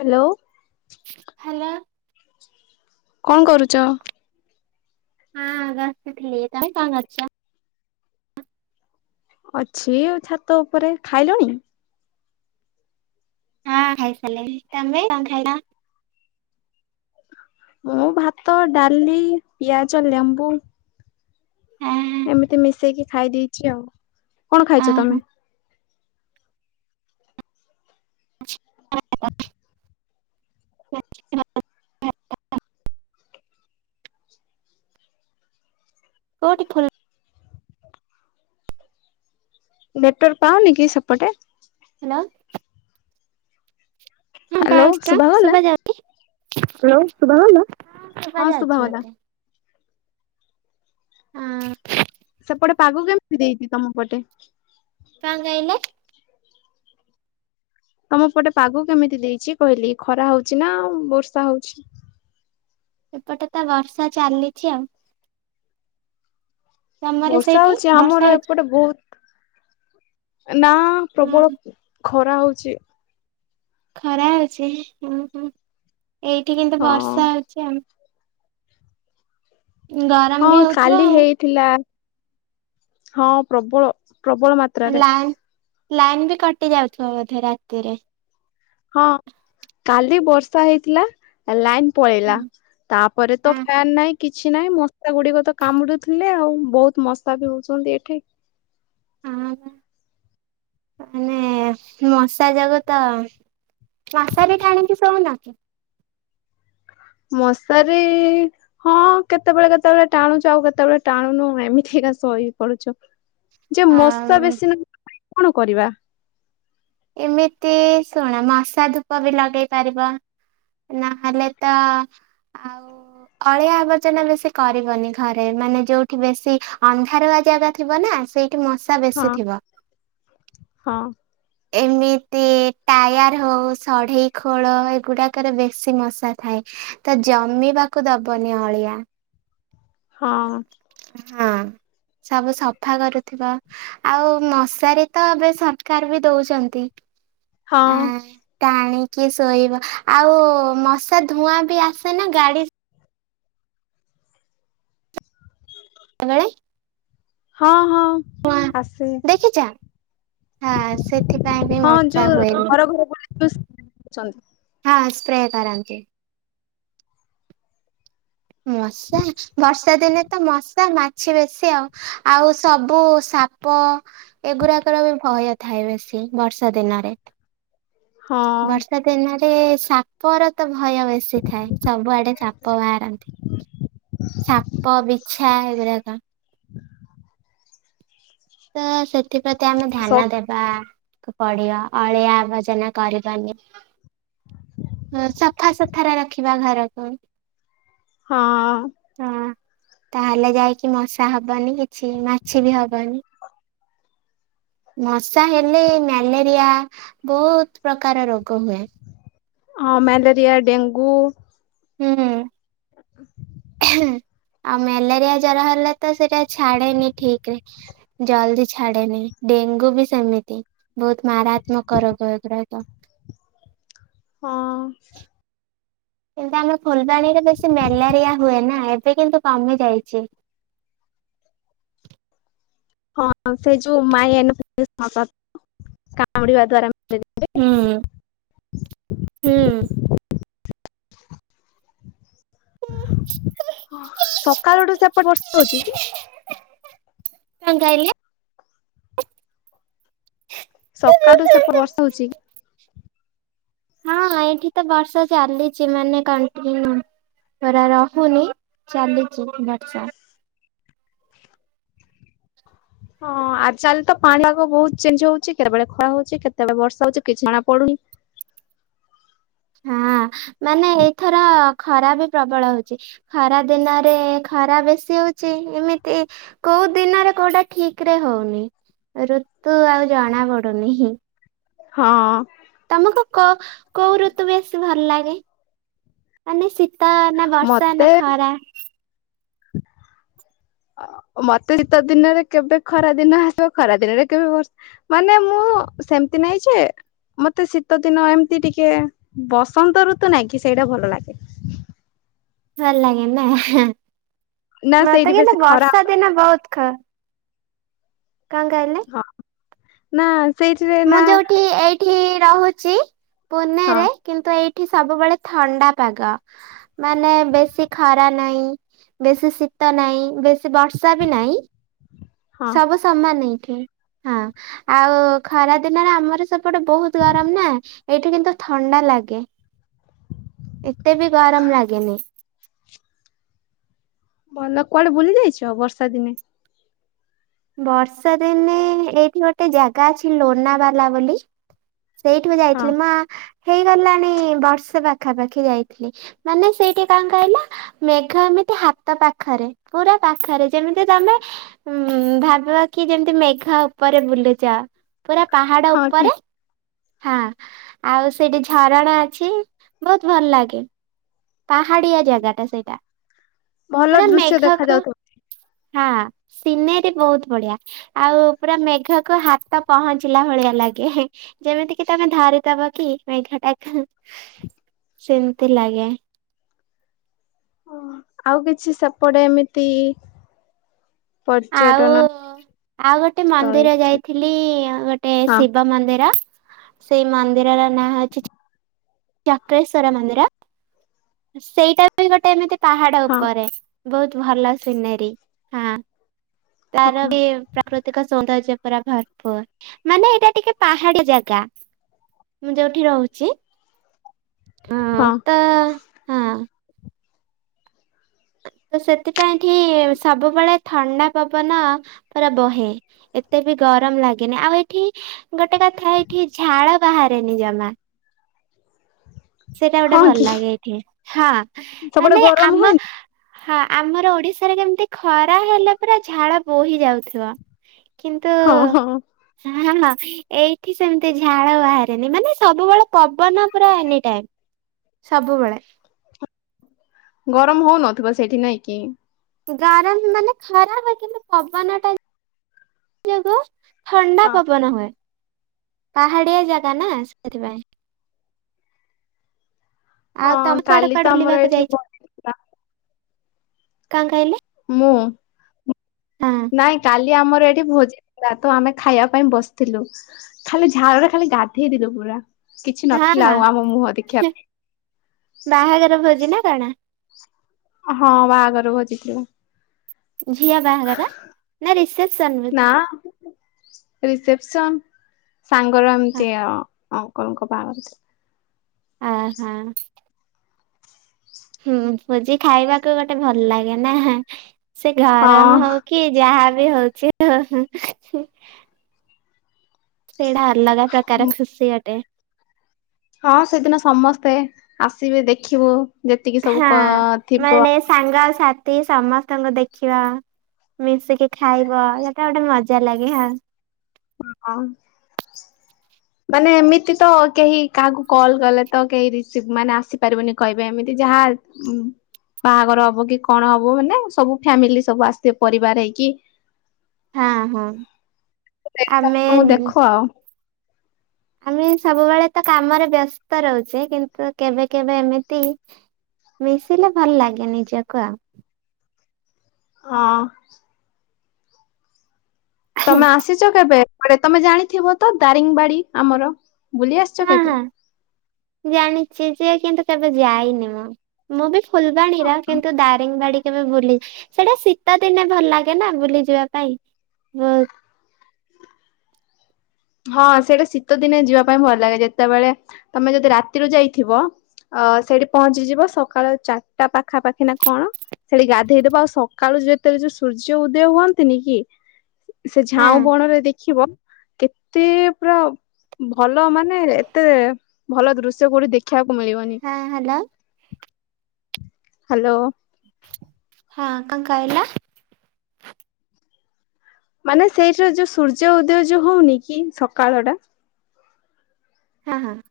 Hello ହାଲ କଣ କରୁଛ? ହଁ ବସିଥିଲି ତମେ କଣ କରୁଛ? ଅଛି ଆଉ ଛାତ ଉପରେ। ଖାଇଲଣି? ହଁ ଖାଇସାରିଲିଣି ତମେ କଣ ଖାଇଲ? ମୁଁ ଭାତ, ଡାଲି, ପିଆଜ, ଲେମ୍ବୁ ହଁ ଏମିତି ମିଶେଇକି ଖାଇ ଦେଇଚି ଆଉ। କଣ ହଁ ଖାଇଚ ତମେ? [inaudible] [inaudible] କଉଠି [inaudible] ନେଟୱର୍କ ପାଉନି କି ସେପଟେ? ହ୍ୟାଲୋ [unintelligible] ହଁ ହ୍ୟାଲୋ ପାଉଚି ତ ଶୁଭାଗଲା? ଶୁଭାଯାଉ ହ୍ୟାଲୋ ଶୁଭାଗଲା। ହଁ ଶୁଭାଯାଉଚି ମତେ। ହଁ ସେପଟେ ପାଗ କେମିତି ଦେଇଚି ତମ ପଟେ? କଣ କହିଲେ? ତମ ପଟେ ପାଗ କେମିତି ଦେଇଚି କହିଲି ଖରା ହଉଛି ନା ବର୍ଷା ହଉଚି? ଏପଟେ ତ ବର୍ଷା ଚାଲିଚି ଆଉ। ତମର ବର୍ଷା ସେଇଠି ହଉଚି ବର୍ଷା ଆମର ହଉଛି? ଏପଟେ ବହୁତ ନା ପ୍ରବଳ ହଁ ଖରା ହଉଚି। ଖରା ହଉଚି ହୁଁ ହୁଁ ଏଇଠି କିନ୍ତୁ ହଁ ବର୍ଷା ହଉଚି ଆଉ ଆଉ। ଗରମ ହଁ ବି ହଉଥିବ କାଲି ଆଉ ହେଇଥିଲା। ହଁ ପ୍ରବଳ ପ୍ରବଳ ମାତ୍ ଲା ଲାଇନ୍ ବି କଟି ଯାଉଥିବ ବୋଧେ ରାତିରେ। ହଁ କାଲି ବର୍ଷା ହେଇଥିଲା ଲାଇନ ପଳେଇଲା। ହଁ ତାପରେ ତ ହଁ ଫ୍ୟନ୍ ନାଇଁ କିଛି ନାହିଁ ମସା ଗୁଡିକ ତ କାମୁଡୁଥିଲେ ଆଉ ବହୁତ ମସ ସା ବି ହଉଛନ୍ତି ଏଠି [inaudible] ହଁ ବା ମାନେ ମଶା ଯୋଗୁ ତ ମଶାରୀ ଟାଣିକି ଶୋଉନକି। ମଶାରି ହଁ କେତେବେଳେ କେତେବେଳେ ଟାଣୁଚୁ ଆଉ କେତେବେଳେ ଟାଣୁନୁ ଏମିତି ଏକା ସ ସୋଇ ପଡୁଛୁ। ଯେ ମଶା ଆଉ ବେଶୀ [inaudible] ନ କଣ କରିବା। ଏମିତି ଶୁଣ ମଶା ଧୂପ ବି ଲଗେଇ ପାରିବ। ନାହଲେ ତ ଆଉ। ଅଳିଆ ଆବର୍ଜନା ବେଶୀ କରିବନି, ଘରେ ମାନେ ଯୋଉଠି ବେଶୀ ଅନ୍ଧାରୁଆ ଜାଗା ଥିବନା ସେଇଠି ମଶା ହଁ ବେଶୀ ଥିବ। ହଁ ଏମିତି ଟାୟାର ହଉ ସଢ଼େଇ ଖୋଳ ଏଗୁଡାକରେ ବେଶୀ ମଶା ଥାଏ। ତ ଜମିବାକୁ ଦବନି ଅଳିଆ। ହଁ ହଁ ସବୁ ସଫା କରୁଥିବା। ଆଉ ମଶାରୀ ତ ଏବେ ସରକାର ବି ଦଉଛନ୍ତି। ହଁ। ଆଁ ଟାଣିକି ଶୋଇବା ଆଉ ମଶା ଧୂଆଁ ବି ଆସେ ନା ଗାଡି [unintelligible] ହଁ ହଁ ଧୂଆଁ ଆସେ। ଦେଖିଛ ହଁ ସେଥିପାଇଁ ବି ହଁ ମଶା ଯୋଉ ହୁଏନି। ଘର ଘର ବୁଲି ଚନ୍ତି। ହଁ ସ୍ପ୍ରେକରାନ୍ତି। ମଶା। ବର୍ଷା ଦିନେ ତ ମଶା ମାଛି ବେଶୀ ଆଉ ଆଉ ସବୁ ସାପ ଏଗୁଡାକର ବି ଭୟ ଥାଏ ବେଶୀ ବର୍ଷା ଦିନରେ। ହଁ ବର୍ଷା ଦିନରେ ସାପ ର ତ ଭୟ ବେଶୀ ଥାଏ ସବୁଆଡେ ସାପ ବାହାରନ୍ତି। ସାପ ବିଛା ଏଗୁଡାକ। [inaudible] ତ ସେଥିପ୍ରତି ଆମେ ଧ୍ୟାନ ଦେବା। ବା ପଢିବ ଅଳିଆ ଆବର୍ଜନା କରିବନି। ହ ସଫାସଥରା ରଖିବା ଘରକୁ। ହଁ। ହଁ ତାହେଲେ ଯାଇକି ମଶା ହବନି କିଛି ମାଛି ବି ହବନି। ମଶା ହେଲେ ମ୍ୟାଲେରିଆ ବହୁତ ପ୍ରକାର ରୋଗ ହୁଏ। ହଁ ମ୍ୟାଲେରିଆ ଡେଙ୍ଗୁ। ହୁଁ। [inaudible] ଆଉ ମ୍ୟାଲେରିଆ ଜର ହେଲେ ତ ସେଇଟା ଛାଡେନି ଠିକ ରେ। ଜଲଦି ଛାଡେନି ଡେଙ୍ଗୁ ବି ସେମିତି। ବହୁତ ମାରାତ୍ମକ ରୋଗ ଏଗୁରାକ। ହଁ। କିନ୍ତୁ ଆମେ ଫୁଲବାଣୀରେ ବେଶୀ ମ୍ୟାଲେରିଆ ହୁଏ ନା ଏବେ କିନ୍ତୁ କମି ଯାଇଛି। ହଁ ସେ ଯୋଉ ମାଇ। [unintelligible] କାମୁଡିବା ଦ୍ଵାରା। ହୁଁ। [unintelligible] ସକାଳଠୁ ସେପଟ ବର୍ଷା ହଉଛି କି? କଣ କହିଲେ? ସକାଳଠୁ ସେପ ବର୍ଷଉଚଛି। ହଁ ଏଇଠି ତ ବର୍ଷା ଚାଲିଛି ମାନେ କଣ୍ଟିନ୍ୟୁ। ପରା ରହୁନି ଚାଲିଚି ବର୍ଷା। ହଁ ଆଚଲ୍ ତ ପାଣିପାଗ ବହୁତ ଚେଞ୍ଜ ହଉଛି କେତେବେଳେ ଖରା ହଉଛି କେତେବେଳେ ବର୍ଷା ହଉଛି କିଛି ଜଣା ପଡୁନି। ହଁ ମାନେ ଏଇଥର ଖରା ବି ପ୍ରବଳ ହଉଛି। ଖରା ଦିନରେ ଖରା ବେଶୀ ହଉଛି ଏମିତି କୋଉ ଦିନରେ କୋଉଟା ଠିକ ରେ ହଉନି ଋତୁ ଆଉ ଜଣା ପଡୁନି। ହଁ। ତମକୁ କୋ କୋଉ ଋତୁ ବେଶୀ ଭଲ ଲାଗେ? ମାନେ ଶୀତ ନା ବର୍ଷା ନା ମତେ ଖରା। ମତେ ଶୀତ ଦିନରେ କେବେ ଖରା ଦିନ ଆସିବ ଖରା ଦିନରେ କେବେ ବର୍ଷା ମାନେ ମୁଁ ସେମିତି ନାଇଁ ଯେ ମତେ ଶୀତ ଦିନ ଏମିତି ଟିକେ ବସନ୍ତ ଋତୁ ନାଇଁ କି ସେଇଟା ଭଲ ଲାଗେ। ଭଲ ଲାଗେ ନା। ନା ସେଇଠି ମତେ ବେଶୀ କିନ୍ତୁ ଖରା ବର୍ଷା ଦିନ ବହୁତ ଖ କାଣ କହିଲେ? ହଁ। ନା ସେଇଥି ରେ ମୁଁ ଯୋଉଠି ଏଇଠି ରହୁଛି ହଁ ପୁନେରେ କିନ୍ତୁ ଏଇଠି ସବୁବେଳେ ଥଣ୍ଡା ପାଗ ମାନେ ବେଶୀ ଖରା ନାହିଁ। ବେଶୀ ଶୀତ ନାହିଁ ବେଶୀ ବର୍ଷା ବି ନାହିଁ। ହଁ। ସବୁ ସମାନ ଏଇଠି ହଁ ଆଉ ଖରା ଦିନରେ ଆମର ସେପଟେ ବହୁତ ଗରମ ନା ଏଇଠି କିନ୍ତୁ ଥଣ୍ଡା ଲାଗେ। ଏତେ ବି ଗରମ ଲାଗେନି। ଭଲ କୁଆଡେ ବୁଲି ଯାଇଛ ବର୍ଷା ଦିନେ? ବର୍ଷାଦିନେ ଏଇଠି ଗୋଟେ ଜାଗା ଅଛି ଲୋନାବାଲା ବୋଲି। ସେଇଠିକୁ ହଁ ଯାଇଥିଲି ମ ହେଇଗଲାଣି ବର୍ଷେ ପାଖାପାଖି ଯାଇଥିଲି ମାନେ ସେଇଠି କଣ କହିଲ? ମେଘ ଏମିତି ହାତ ପାଖରେ ପୁରା ପାଖରେ ଯେମିତି ତମେ ହଁ ଭାବିବ କି ଯେମତି ମେଘ ଉପରେ ବୁଲୁଚ ପୁରା ପାହାଡ ହଁ କି ଉପରେ ହଁ ଆଉ ସେଇଠି ଝରଣା ଅଛି ବହୁତ ଭଲ ଲାଗେ। ପାହାଡିଆ ଜାଗାଟା ସେଇଟା ଭଲ ପୁରା ଦୃଶ୍ୟ ଦେଖା ମେଘକୁ ଯାଉଥିବ। ସିନେରୀ ବହୁତ ବଢିଆ। ଆଉ ପୁରା ମେଘକୁ ହାତ ପହଞ୍ଚିଲା ଭଳିଆ ଲାଗେ। ଯେମିତି କି ତମେ ଧରିଦବ କି ମେଘଟାକୁ ସେମିତି ଲାଗେ। ଆଉ କିଛି ସେପଟ ଏମିତି ଆଉ ପର୍ଯ୍ୟଟନ। ଆଉ ଗୋଟେ ସ୍ଥଳୀ ମନ୍ଦିର କିଛି ଯାଇଥିଲି ଗୋଟେ ହଁ ଶିବ ମନ୍ଦିର। ସେଇ ମନ୍ଦିରର ନାଁ ହେଉଛି ଚ ଚକ୍ରେଶ୍ଵର ମନ୍ଦିର ସେଇଟାବି ଗୋଟେ ଏମିତି ପାହାଡ ହଁ ଉପରେ। ବହୁତ ଭଲ ସିନେରୀ ହଁ ତାର ହଁ ବି ପ୍ରାକୃତିକ ସୌନ୍ଦର୍ଯ୍ୟ ପୁରା ଭରପୁର ମାନେ ଏଇଟା ଟିକେ ପାହାଡି ଯାଗା। ମୁଁ ଯୋଉଠି ରହୁଛି ହଁ ତ ହଁ। ତ ସେଥିପାଇଁକି ସବୁବେଳେ ଥଣ୍ଡା ପବନ ପୁରା ବହେ। ଏତେ ବି ଗରମ ଲାଗେନି ଆଉ ଏଇଠି ଗୋଟେ କଥା ଏଠି ଝାଳ ବାହାରେନି ଜମା। ସେଇଟା ଗୋଟେ ହଁ ଭଲ କି ଲାଗେ ଏଇଠି ହଁ ସେପଟେ ମାନେ ଗରମ ଆମ ହୁଏନି? ହଁ ଆମର ଓଡିଶାରେ କେମିତି ଖରା ହେଲେ ପୁରା ଝାଳ ବୋହି ଯାଉଥିବ। କିନ୍ତୁ ହଁ ହଁ। ହଁ ହଁ ଏଇଠି ସେମିତି ଝାଳ ବାହାରେନି ମାନେ ସବୁବେଳେ ପବନ ପୁରା ଏନି ଟାଇମ୍ ସବୁବେଳେ। ଗରମ ହଉନଥିବ ସେଇଠି ନାଇଁ କି? ଗରମ ମାନେ ଖରା ବାଜିଲେ ପବନଟା ଯୋଗୁ ଥଣ୍ଡା ହଁ ପବନ ହୁଏ ପାହାଡିଆ ଜାଗା ନା ସେଇଥି ପାଇଁ। ଆଉ ହଁ ତମେ କୁଆଡେ କାଲି ତ କୁଆଡେ ଆମର ବୁଲିବାକୁ ଏଠି ଯାଇଛ ଭୋଜି ଥିଲା କଣ କହିଲେ? ମୁଁ ହଁ ନାଇଁ କାଲି ଜି ଆମର ଏଠି ଭୋଜି ଥିଲା ତ ଆମେ ଖାଇବା ପାଇଁ ବସିଥିଲୁ। ଖାଲି ଝାଳରେ ଖାଲି ଗାଧେଇଲୁ ପୁରା କିଛି ହଁ ନଥିଲା ହଁ ଆଉ ଆମ ମୁହଁ ଦେଖିବା ପାଇଁ। ବାହାଘର ଭୋଜି ନା କଣ? ହଁ ବାହାଘର ଭୋଜି ଥିଲା। ଝିଆ ବାହାଘର ନା ରିସେପସନ ନା ଭୋଜି? ରିସେପସନ ସାଙ୍ଗର ଏମତିଆ ଅଙ୍କଲଙ୍କ ବାହାଘର ଥିଲା। ଆ ହାଃ। ହୁଁ ଭୋଜି ଖାଇବାକୁ ଗୋଟେ ଭଲ ଲାଗେ ନା ସେ ଗରମ ହଉ ହଁ କି ଯାହା ବି ହଉଛି ହଉ ହୁଁ। ସେଇଟା ଅଲଗା ପ୍ରକାର ଖୁସି ଗୋଟେ। ହଁ ସେଦିନ ସମସ୍ତେ ଆସିବେ ଦେଖିବୁ ଯେତିକି ସବୁ ହଁ କ ଥିବ। ମାନେ ସାଙ୍ଗ ସାଥି ସମସ୍ତଙ୍କୁ ଦେଖିବ। ମିଶିକି ଖାଇବ ସେଟା ଗୋଟେ ମଜା ଲାଗେ ହଁ। ଆଁ ମାନେ ଏମିତି ତ କେହି କାହାକୁ କଲ୍ କଲେ ତ କେହି ରିସିଭ ମାନେ ଆସିପାରିବେନି କହିବେ ଏମିତି ଯାହା ଉ ବାହାଘର ହବ କି କଣ ହବ ମାନେ ସବୁ ଫ୍ୟାମିଲି ସବୁ ଆସିଥିବେ ପରିବାର ହେଇକି। ହଁ ହଁ ଆମେ ସମସ୍ତଙ୍କୁ ଦେଖ ଆଉ ଆମେ ସବୁବେଳେ ତ କାମରେ ବ୍ୟସ୍ତ ରହୁଛେ କିନ୍ତୁ କେବେ କେବେ ଏମିତି ମିଶିଲେ ଭଲ ଲାଗେ ନିଜକୁ ଆଉ। ହଁ। ତମେ ଆସିଛ କେବେ ଏପଟେ ତମେ ଜାଣିଥିବ ତ ଦାରିଙ୍ଗବାଡି ଆମର ବୁଲି ଆସିଛ ହଁ କେବେ? ହଁ ଜାଣିଛି ଯେ କିନ୍ତୁ କେବେ ଯାଇନି ମୁଁ ମୁଁ ବି ଫୁଲବାଣୀର କିନ୍ତୁ ଦାରିଙ୍ଗବାଡି କେବେ ବୁଲି ସେଇଟା ଶୀତ ଦିନେ ଭଲ ଲାଗେ ନା ବୁଲି ଯିବା ପାଇଁ ବହୁତ। ହଁ ସେଇଟା ଶୀତ ଦିନେ ଯିବା ପାଇଁ ଭଲ ଲାଗେ ଯେତେବେଳେ ତମେ ଯଦି ରାତିରୁ ଯାଇଥିବ। ଅ ସେଇଠି ପହଞ୍ଚିଯିବ ସକାଳ ଚାରିଟା ପାଖାପାଖି ନା କଣ। ସେଠି ଗାଧେଇ ଦବ ଆଉ ସକାଳୁ ଯେତେବେଳେ ଯୋଉ ସୂର୍ଯ୍ୟ ଉଦୟ ହୁଅନ୍ତିନି କି। ସେ ହଁ ଝାଉଁ ବଣ ରେ ଦେଖିବ କେତେ ପୁରା ଭଲ ମାନେ ଏତେ ଭଲ ଦୃଶ୍ୟ କୋଉଠି ଦେଖିବାକୁ ମିଳିବନି। ହଁ ହ୍ୟାଲୋ। ହାଲୋ। ହଁ କଣ କହିଲ। ମାନେ ସେଇଠିର ଯୋଉ ସୂର୍ଯ୍ୟ ଉଦୟ ଯୋଉ ହଉନି କି ସକାଳ ଟା। ହଁ ହଁ।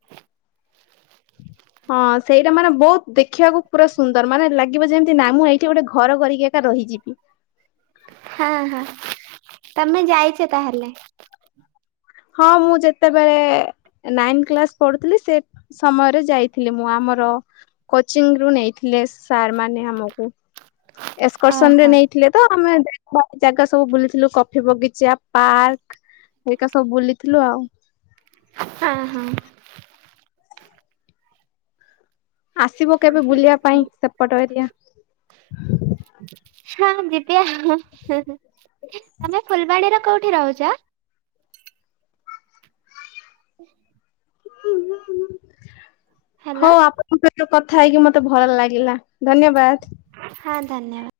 ହଁ ସେଇଟା ମାନେ ବହୁତ ଦେଖିବାକୁ ପୁରା ସୁନ୍ଦର ମାନେ ଲାଗିବ ଯେମିତି ନାଇଁ ମୁଁ ଏଇଠି ଗୋଟେ ଘର କରିକି ଏକା ରହିଯିବି। ହଁ ହଁ ତମେ ଯାଇଛ ତାହେଲେ? ହଁ ମୁଁ ଯେତେବେଳେ ନାଇନ କ୍ଲାସ ପଢୁଥିଲି ସେ ସମୟରେ ଯାଇଥିଲି ମୁଁ ଆମର କୋଚିଂ ରୁ ନେଇଥିଲି ସାର୍ ମାନେ ଆମକୁ। ଏକ୍ସକର୍ସନ ରେ ଓହୋ ନେଇଥିଲେ। ତ ଆମେ ଦେ ଜାଗା ସବୁ ବୁଲିଥିଲୁ କଫି ବଗିଚା ପାର୍କ। ହେରିକା ସବୁ ବୁଲିଥିଲୁ ଆଉ। ଅଁ ହଁ। ଆସିବ କେବେ ବୁଲିବା ପାଇଁ ସେପଟ ଏରିଆ। ହଁ ଯିବି ଆଉ ହଁ। ତମେ ଫୁଲବାଣୀର କୋଉଠି ରହୁଛ? [unintelligible] ହ୍ୟାଲୋ ହଉ ଆ ମୋ ସହିତ କଥା ହେଇକି ମତେ ଭଲ ଲାଗିଲା ଧନ୍ୟବାଦ। ହଁ ଧନ୍ୟବାଦ।